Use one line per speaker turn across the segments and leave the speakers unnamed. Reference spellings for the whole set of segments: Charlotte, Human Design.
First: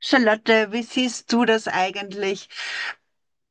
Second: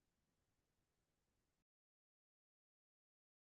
Charlotte, wie siehst du das eigentlich?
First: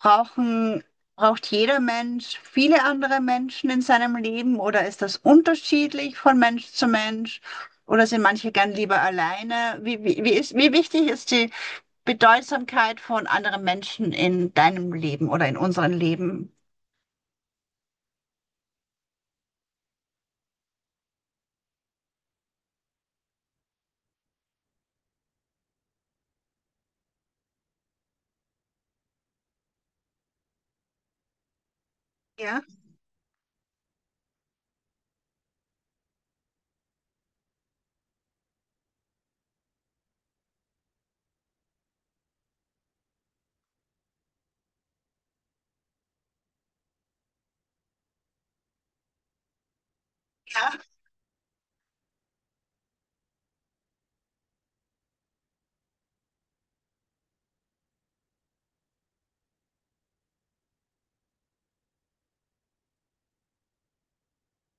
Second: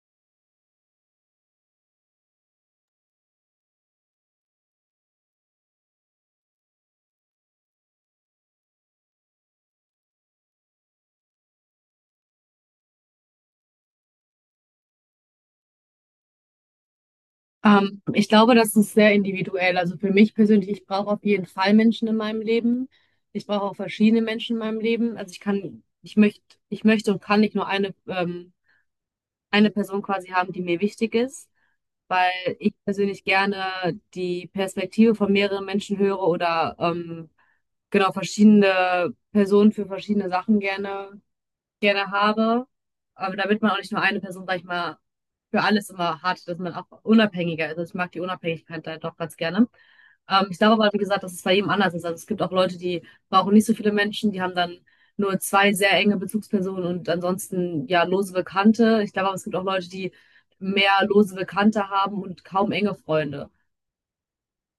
Brauchen, braucht jeder Mensch viele andere Menschen in seinem Leben oder ist das unterschiedlich von Mensch zu Mensch? Oder sind manche gern lieber alleine? Wie wichtig ist die Bedeutsamkeit von anderen Menschen in deinem Leben oder in unserem Leben?
Ich glaube, das ist sehr individuell. Also für mich persönlich, ich brauche auf jeden Fall Menschen in meinem Leben. Ich brauche auch verschiedene Menschen in meinem Leben. Also ich möchte und kann nicht nur eine Person quasi haben, die mir wichtig ist, weil
Ja.
ich persönlich gerne die Perspektive von mehreren Menschen höre oder genau verschiedene Personen für verschiedene Sachen gerne habe, aber damit man auch nicht nur eine Person, sag ich mal, für alles immer hat, dass man auch unabhängiger ist. Also ich mag die Unabhängigkeit da doch ganz gerne. Ich glaube aber, wie gesagt, dass es bei jedem anders ist. Also es gibt auch Leute, die brauchen nicht so viele Menschen, die haben dann nur zwei sehr enge Bezugspersonen und ansonsten ja lose Bekannte. Ich glaube aber, es gibt auch Leute, die mehr lose Bekannte haben und kaum enge Freunde.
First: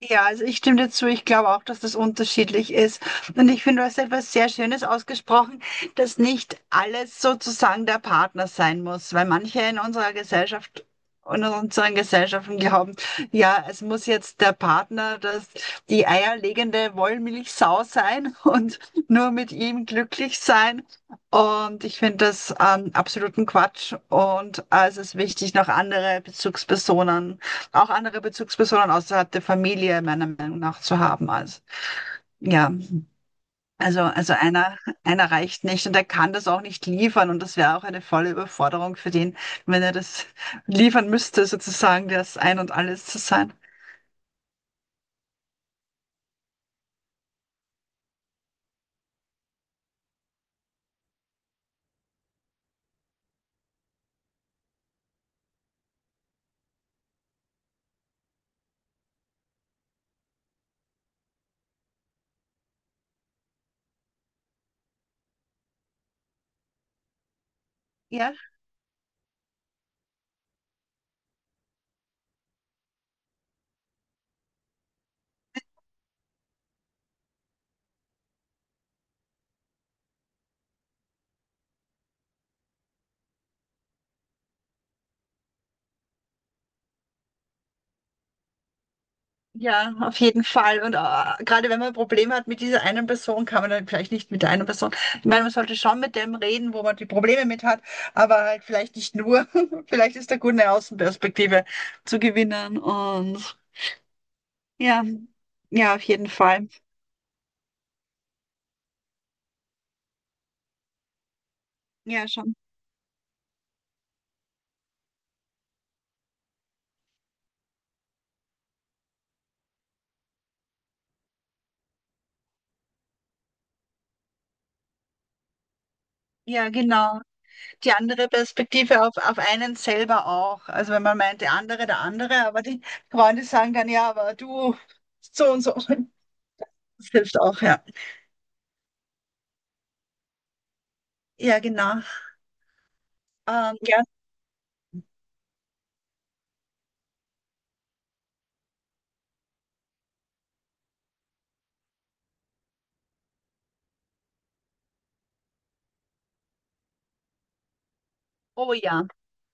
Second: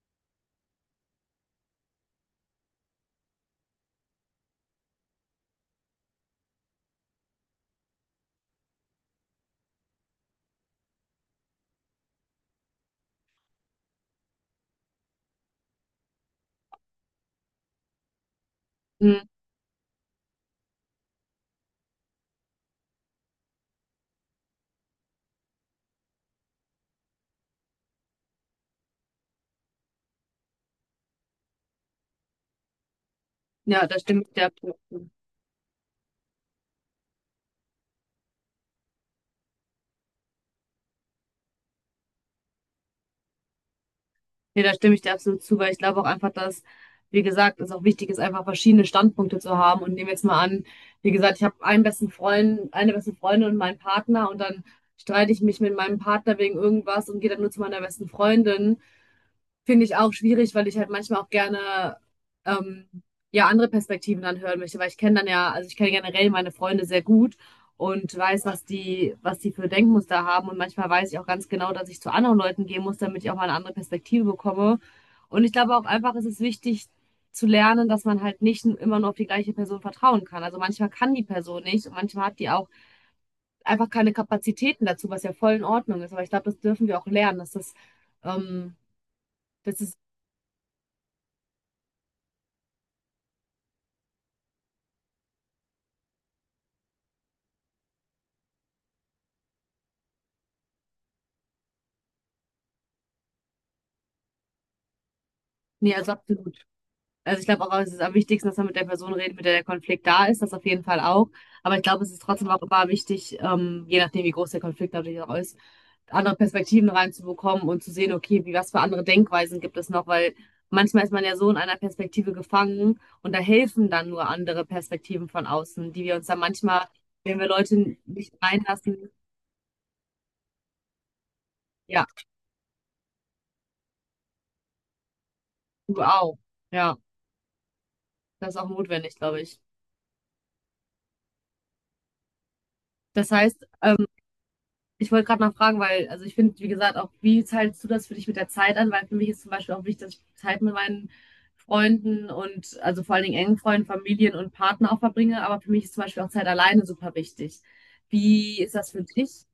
Ja, also ich stimme dazu. Ich glaube auch, dass das unterschiedlich ist. Und ich finde, du hast etwas sehr Schönes ausgesprochen, dass nicht alles sozusagen der Partner sein muss, weil manche in unserer Gesellschaft und in unseren Gesellschaften glauben, ja, es muss jetzt der Partner, das die eierlegende Wollmilchsau sein und
Hm,
nur mit ihm glücklich sein. Und ich finde das absoluten Quatsch. Und es ist wichtig, noch andere Bezugspersonen auch andere Bezugspersonen außerhalb der Familie meiner Meinung nach zu haben. Also, ja,
ja, da
also,
stimme ich
also
dir.
einer, einer reicht nicht und er kann das auch nicht liefern und das wäre auch eine volle Überforderung für den, wenn er das liefern müsste, sozusagen das Ein und Alles zu sein.
Nee, da stimme ich dir absolut zu, weil ich glaube auch einfach, dass, wie gesagt, es auch wichtig ist, einfach verschiedene Standpunkte zu haben. Und nehmen wir jetzt mal an, wie gesagt, ich habe einen besten Freund, eine beste Freundin und meinen Partner und dann streite ich mich mit meinem Partner wegen irgendwas und gehe dann nur zu meiner besten Freundin. Finde ich auch schwierig, weil ich halt manchmal auch gerne ähm, ja andere Perspektiven dann hören möchte, weil ich kenne dann ja, also ich kenne generell meine Freunde sehr gut und
Ja,
weiß, was die für Denkmuster haben und manchmal weiß ich auch ganz genau, dass ich zu anderen Leuten gehen muss, damit ich auch mal eine andere Perspektive bekomme. Und ich glaube auch einfach, es ist wichtig zu lernen, dass man halt nicht immer nur auf die gleiche Person vertrauen kann. Also manchmal kann die Person nicht und manchmal hat die auch einfach keine Kapazitäten dazu, was ja voll in Ordnung ist. Aber ich glaube, das dürfen wir auch lernen, ähm, dass
ja,
es
auf jeden Fall. Und gerade wenn man Probleme hat mit dieser einen Person, kann man dann vielleicht nicht mit der einen Person. Ich meine, man sollte schon mit dem reden, wo man die Probleme mit hat, aber halt vielleicht nicht nur. Vielleicht ist da gut, eine Außenperspektive zu gewinnen. Und ja,
Nee,
ja, auf
also
jeden
absolut.
Fall.
Also ich glaube auch, es ist am wichtigsten, dass man mit der Person redet, mit der der Konflikt da ist, das auf jeden Fall auch. Aber ich glaube, es ist
Ja,
trotzdem
schon.
auch immer wichtig, je nachdem, wie groß der Konflikt natürlich auch ist, andere Perspektiven reinzubekommen und zu sehen, okay, was für andere Denkweisen gibt es noch, weil manchmal ist man ja so in einer Perspektive gefangen und da helfen dann nur andere Perspektiven von außen, die wir uns dann
Ja,
manchmal,
genau.
wenn wir
Die
Leute
andere
nicht
Perspektive
reinlassen,
auf einen selber auch. Also wenn man meint, der andere, der
ja,
andere, aber die Freunde sagen dann, ja, aber du so und so.
du auch. Ja,
Das hilft auch, ja.
das ist auch notwendig, glaube ich.
Ja, genau.
Das heißt,
Ja.
ich wollte gerade noch fragen, weil, also ich finde, wie gesagt, auch wie teilst du das für dich mit der Zeit an? Weil für mich ist zum Beispiel auch wichtig, dass ich Zeit mit meinen Freunden und also vor allen Dingen engen Freunden, Familien und Partner auch verbringe. Aber für mich ist zum Beispiel auch Zeit alleine super wichtig. Wie
Oh
ist das für
ja.
dich?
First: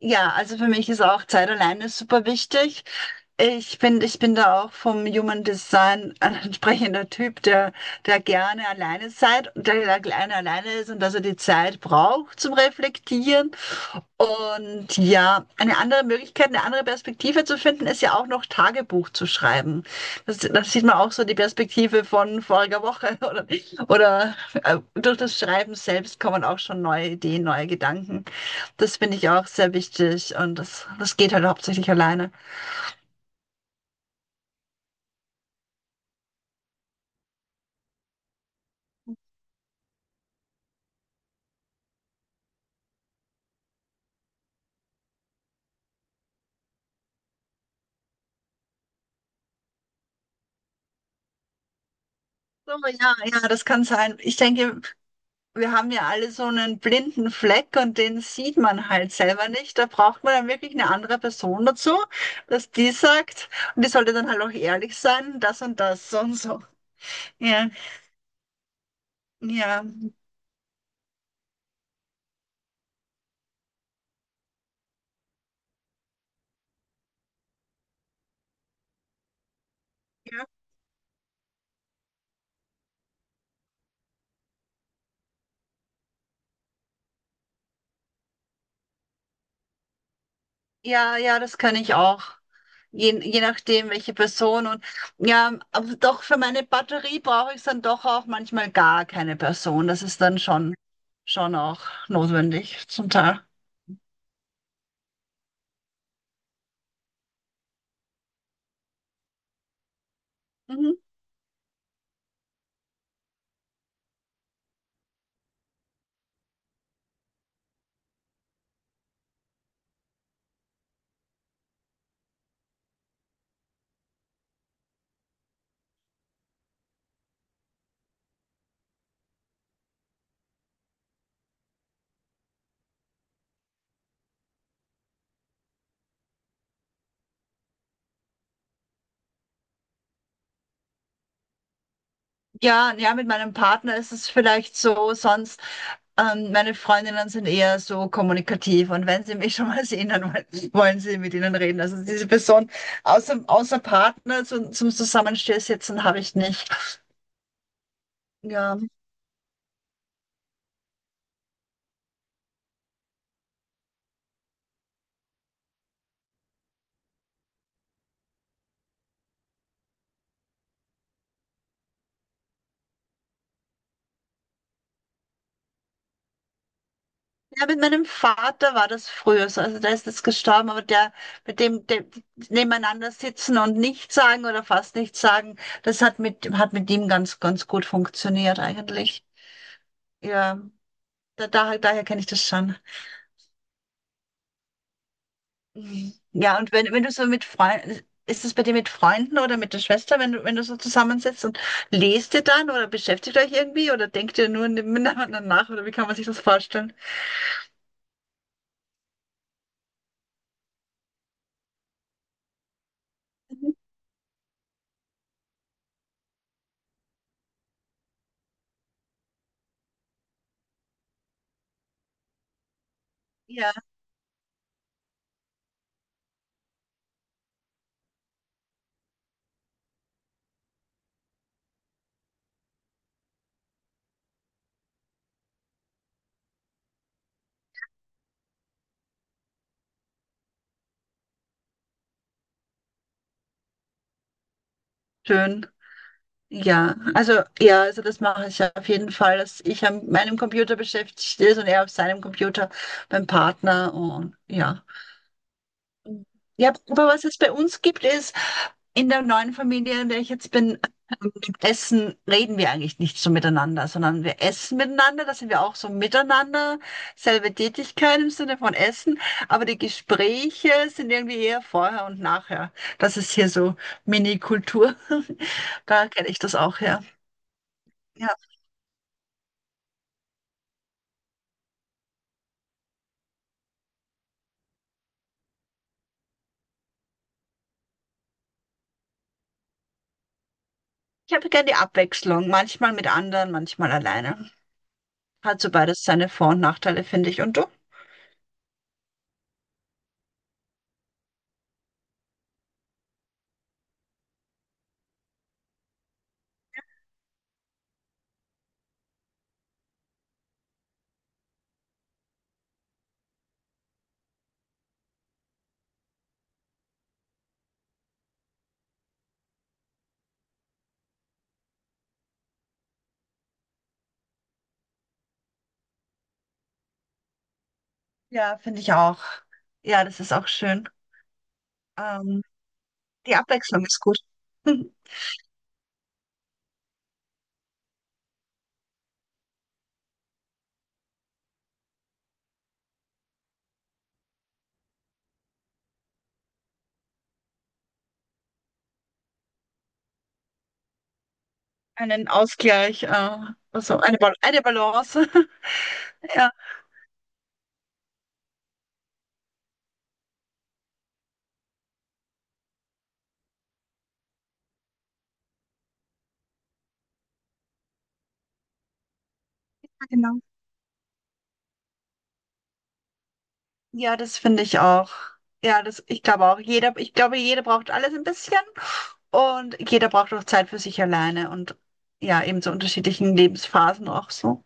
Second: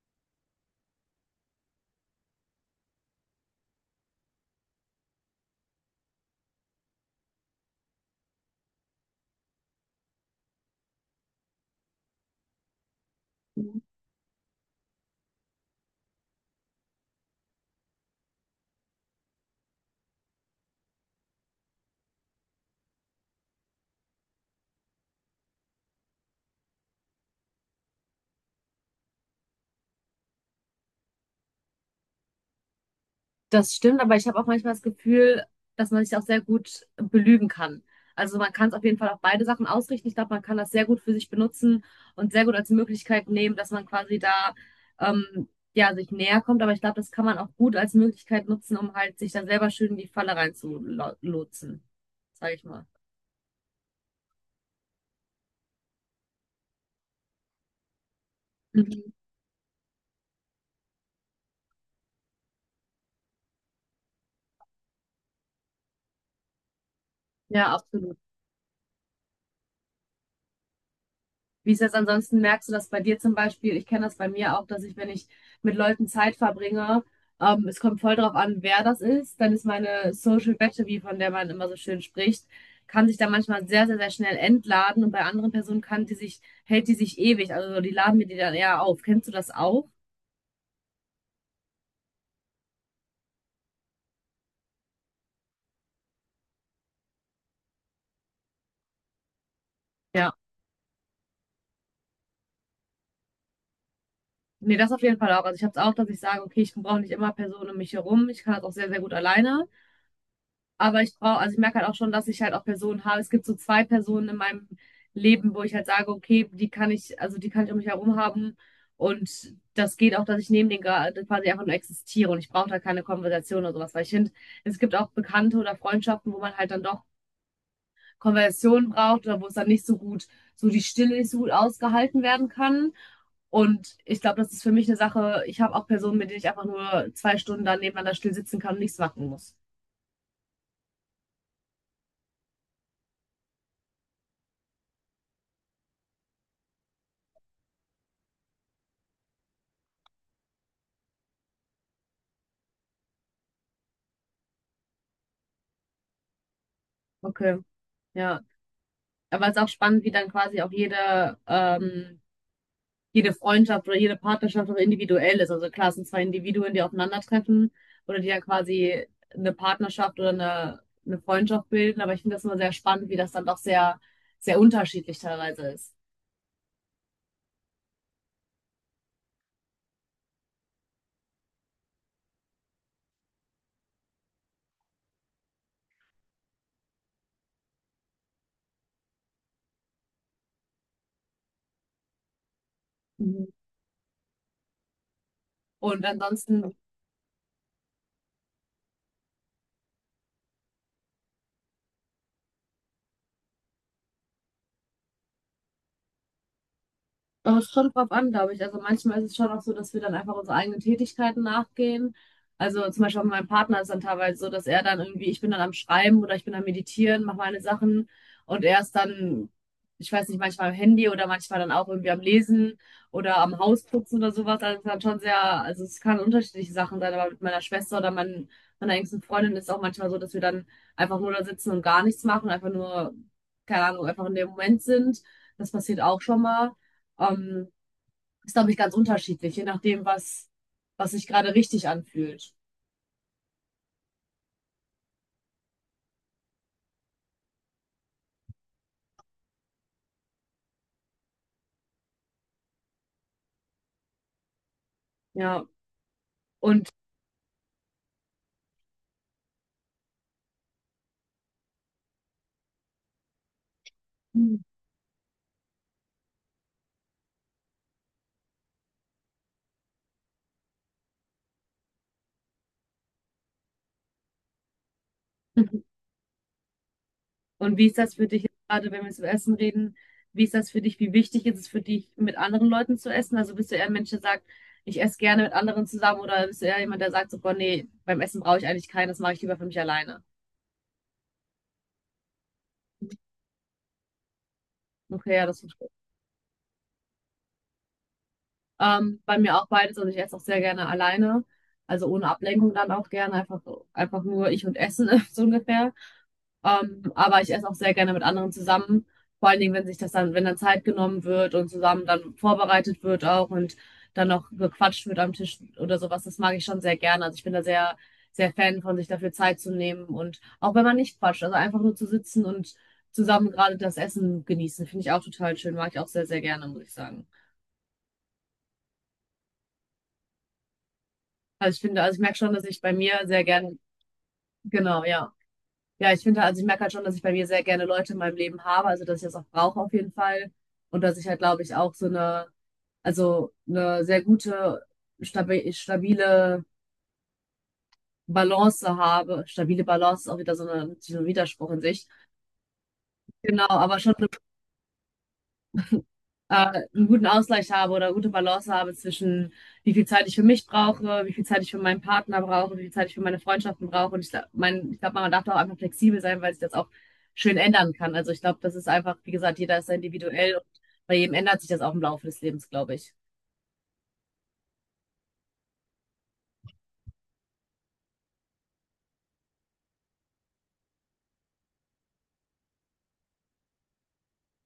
Ja, also für mich ist auch Zeit alleine super wichtig. Ich bin da auch vom Human Design ein entsprechender Typ, der gerne alleine seid, der gerne alleine ist und dass er die Zeit braucht zum Reflektieren. Und ja, eine andere Möglichkeit, eine andere Perspektive zu finden, ist ja auch noch Tagebuch zu schreiben. Das sieht man auch so die Perspektive von voriger Woche oder durch das Schreiben selbst kommen auch schon neue Ideen, neue Gedanken. Das finde ich auch sehr wichtig und das geht halt hauptsächlich alleine.
Das stimmt, aber ich habe auch manchmal das Gefühl, dass man sich auch sehr gut belügen kann. Also man kann es auf jeden Fall auf beide Sachen ausrichten. Ich glaube, man kann das sehr gut für sich benutzen und sehr gut als Möglichkeit nehmen, dass man quasi da ähm, ja sich näher kommt. Aber ich glaube, das kann man auch gut als Möglichkeit nutzen, um halt sich da selber schön in die Falle reinzulotsen, sage ich
So,
mal.
ja, ja, das kann sein. Ich denke, wir haben ja alle so einen blinden Fleck und den sieht man halt
Mhm.
selber nicht. Da braucht man dann wirklich eine andere Person dazu, dass die sagt, und die sollte dann halt auch ehrlich sein, das und das, so und so. Ja,
Ja, absolut.
ja,
Wie ist das ansonsten? Merkst du das bei dir zum Beispiel? Ich kenne das bei mir auch, dass ich, wenn ich mit Leuten Zeit verbringe, es kommt voll drauf an, wer das ist. Dann ist meine
ja,
Social Battery, von der man immer so schön spricht, kann sich da manchmal sehr, sehr, sehr schnell entladen und bei anderen Personen kann hält die sich ewig. Also so, die laden mir die dann eher auf. Kennst du das auch?
ja, ja, das kann ich auch. Je nachdem, welche Person und ja, aber doch für meine Batterie brauche ich dann doch auch manchmal gar keine Person. Das ist
Ja.
dann schon auch notwendig zum Teil.
Nee, das auf jeden Fall auch. Also ich habe es auch, dass ich sage, okay, ich brauche nicht immer Personen um mich herum. Ich kann das auch sehr, sehr gut alleine.
Mhm.
Aber ich brauche, also ich merke halt auch schon, dass ich halt auch Personen habe. Es gibt so zwei Personen in meinem Leben, wo ich halt sage, okay, also die kann ich um mich herum haben. Und das geht auch, dass ich neben denen gerade quasi einfach nur existiere und ich brauche da keine Konversation oder sowas. Weil ich finde, es gibt auch Bekannte oder Freundschaften, wo man halt dann doch Konversationen braucht oder wo es dann nicht so gut, so die Stille nicht so gut ausgehalten werden kann. Und ich glaube, das ist für mich eine Sache. Ich habe auch Personen, mit denen ich einfach nur zwei Stunden dann nebeneinander still sitzen kann und nichts machen muss.
Ja, ja, mit meinem Partner ist es vielleicht so, sonst meine Freundinnen sind eher so kommunikativ und wenn sie mich schon mal sehen, dann wollen sie mit ihnen reden. Also diese Person außer Partner zum Zusammenstehsitzen habe ich nicht.
Okay, ja.
Ja.
Aber es ist auch spannend, wie dann quasi auch jede Freundschaft oder jede Partnerschaft auch individuell ist. Also klar, es sind zwei Individuen, die aufeinandertreffen oder die dann quasi eine Partnerschaft oder eine Freundschaft bilden. Aber ich finde das immer sehr spannend, wie das dann doch sehr, sehr unterschiedlich teilweise ist.
Ja, mit meinem Vater war das früher so. Also der ist jetzt gestorben, aber der mit dem nebeneinander sitzen und nichts sagen oder fast nichts sagen, das hat mit ihm ganz gut funktioniert eigentlich. Ja, daher kenne ich das schon.
Mhm. Und
Mhm. Ja, und
ansonsten
wenn du so mit Freunden, ist es bei dir mit Freunden oder mit der Schwester, wenn du so zusammensitzt und lest ihr dann oder beschäftigt euch irgendwie oder denkt ihr nur miteinander nach oder wie kann man sich das vorstellen?
aber es kommt drauf an, glaube ich. Also manchmal ist es schon auch so, dass wir dann einfach unsere eigenen Tätigkeiten nachgehen. Also zum Beispiel auch mit meinem Partner ist dann teilweise so, dass er dann irgendwie, ich bin dann am Schreiben oder ich bin am Meditieren, mache meine Sachen und er ist dann, ich weiß nicht, manchmal am Handy oder manchmal dann auch irgendwie am Lesen oder am
Ja,
Hausputzen oder sowas. Also es ist dann schon sehr, also es kann unterschiedliche Sachen sein, aber mit meiner Schwester meiner engsten Freundin ist es auch manchmal so, dass wir dann einfach nur da sitzen und gar nichts machen, einfach nur, keine Ahnung, einfach in dem Moment sind. Das passiert auch schon mal. Ähm, Ist, glaube ich, ganz unterschiedlich, was sich gerade richtig anfühlt.
schön. Ja, also das mache ich auf jeden Fall, dass ich an meinem Computer beschäftigt ist und er auf seinem Computer beim Partner und ja.
Ja,
Ja,
und,
aber was es bei uns gibt, ist in der neuen Familie, in der ich jetzt bin, Essen reden wir eigentlich nicht so miteinander, sondern wir
mhm,
essen miteinander, da sind wir auch so miteinander, selbe Tätigkeit im Sinne von Essen, aber die Gespräche sind irgendwie eher vorher und nachher. Das ist hier so Mini-Kultur. Da kenne ich das auch her.
und wie ist das für
Ja.
dich jetzt gerade, wenn wir jetzt über Essen reden? Wie ist das für dich? Wie wichtig ist es für dich, mit anderen Leuten zu essen? Also bist du eher ein Mensch, der sagt, ich esse gerne mit anderen zusammen oder bist du eher jemand, der sagt so, boah, nee, beim Essen brauche ich eigentlich keinen, das mache ich lieber für mich alleine.
Ich habe gerne die Abwechslung, manchmal mit anderen, manchmal alleine.
Okay, ja, das
Hat so
verstehe
beides
ich.
seine Vor- und Nachteile, finde ich. Und du?
Bei mir auch beides, also ich esse auch sehr gerne alleine, also ohne Ablenkung dann auch gerne, einfach nur ich und Essen, so ungefähr. Aber ich esse auch sehr gerne mit anderen zusammen. Vor allen Dingen, wenn sich das dann, wenn dann Zeit genommen wird und zusammen dann vorbereitet wird auch und dann noch gequatscht wird am Tisch oder sowas, das mag ich schon sehr gerne. Also ich bin da sehr, sehr Fan von, sich dafür Zeit zu nehmen und auch wenn man nicht quatscht, also einfach nur zu sitzen und zusammen gerade das Essen genießen, finde ich auch total schön, mag ich auch sehr, sehr gerne, muss ich sagen.
Ja, finde ich auch. Ja, das ist auch schön.
Also ich finde, also ich merke
Ähm,
schon, dass ich bei mir
die
sehr gerne,
Abwechslung ist gut.
genau, ja. Ja, ich finde, also ich merke halt schon, dass ich bei mir sehr gerne Leute in meinem Leben habe, also dass ich das auch brauche auf jeden Fall. Und dass ich halt, glaube ich, auch so also eine sehr gute, stabile Balance habe. Stabile Balance ist auch wieder so, so ein Widerspruch in sich.
einen Ausgleich,
Genau, aber
also
schon
eine, Bal eine Balance. Ja,
einen guten Ausgleich habe oder gute Balance habe zwischen wie viel Zeit ich für mich brauche, wie viel Zeit ich für meinen Partner brauche, wie viel Zeit ich für meine Freundschaften brauche. Und ich glaube, ich glaube, man darf da auch einfach flexibel sein, weil sich das auch schön ändern kann. Also ich glaube, das ist einfach, wie gesagt, jeder ist sehr
genau.
individuell und bei jedem ändert sich das auch im Laufe des Lebens, glaube ich.
Ja, das finde ich auch. Ja, das, ich glaube auch. Jeder, ich glaube, jeder braucht alles ein bisschen und jeder braucht auch Zeit für sich alleine und ja, eben zu unterschiedlichen Lebensphasen auch so.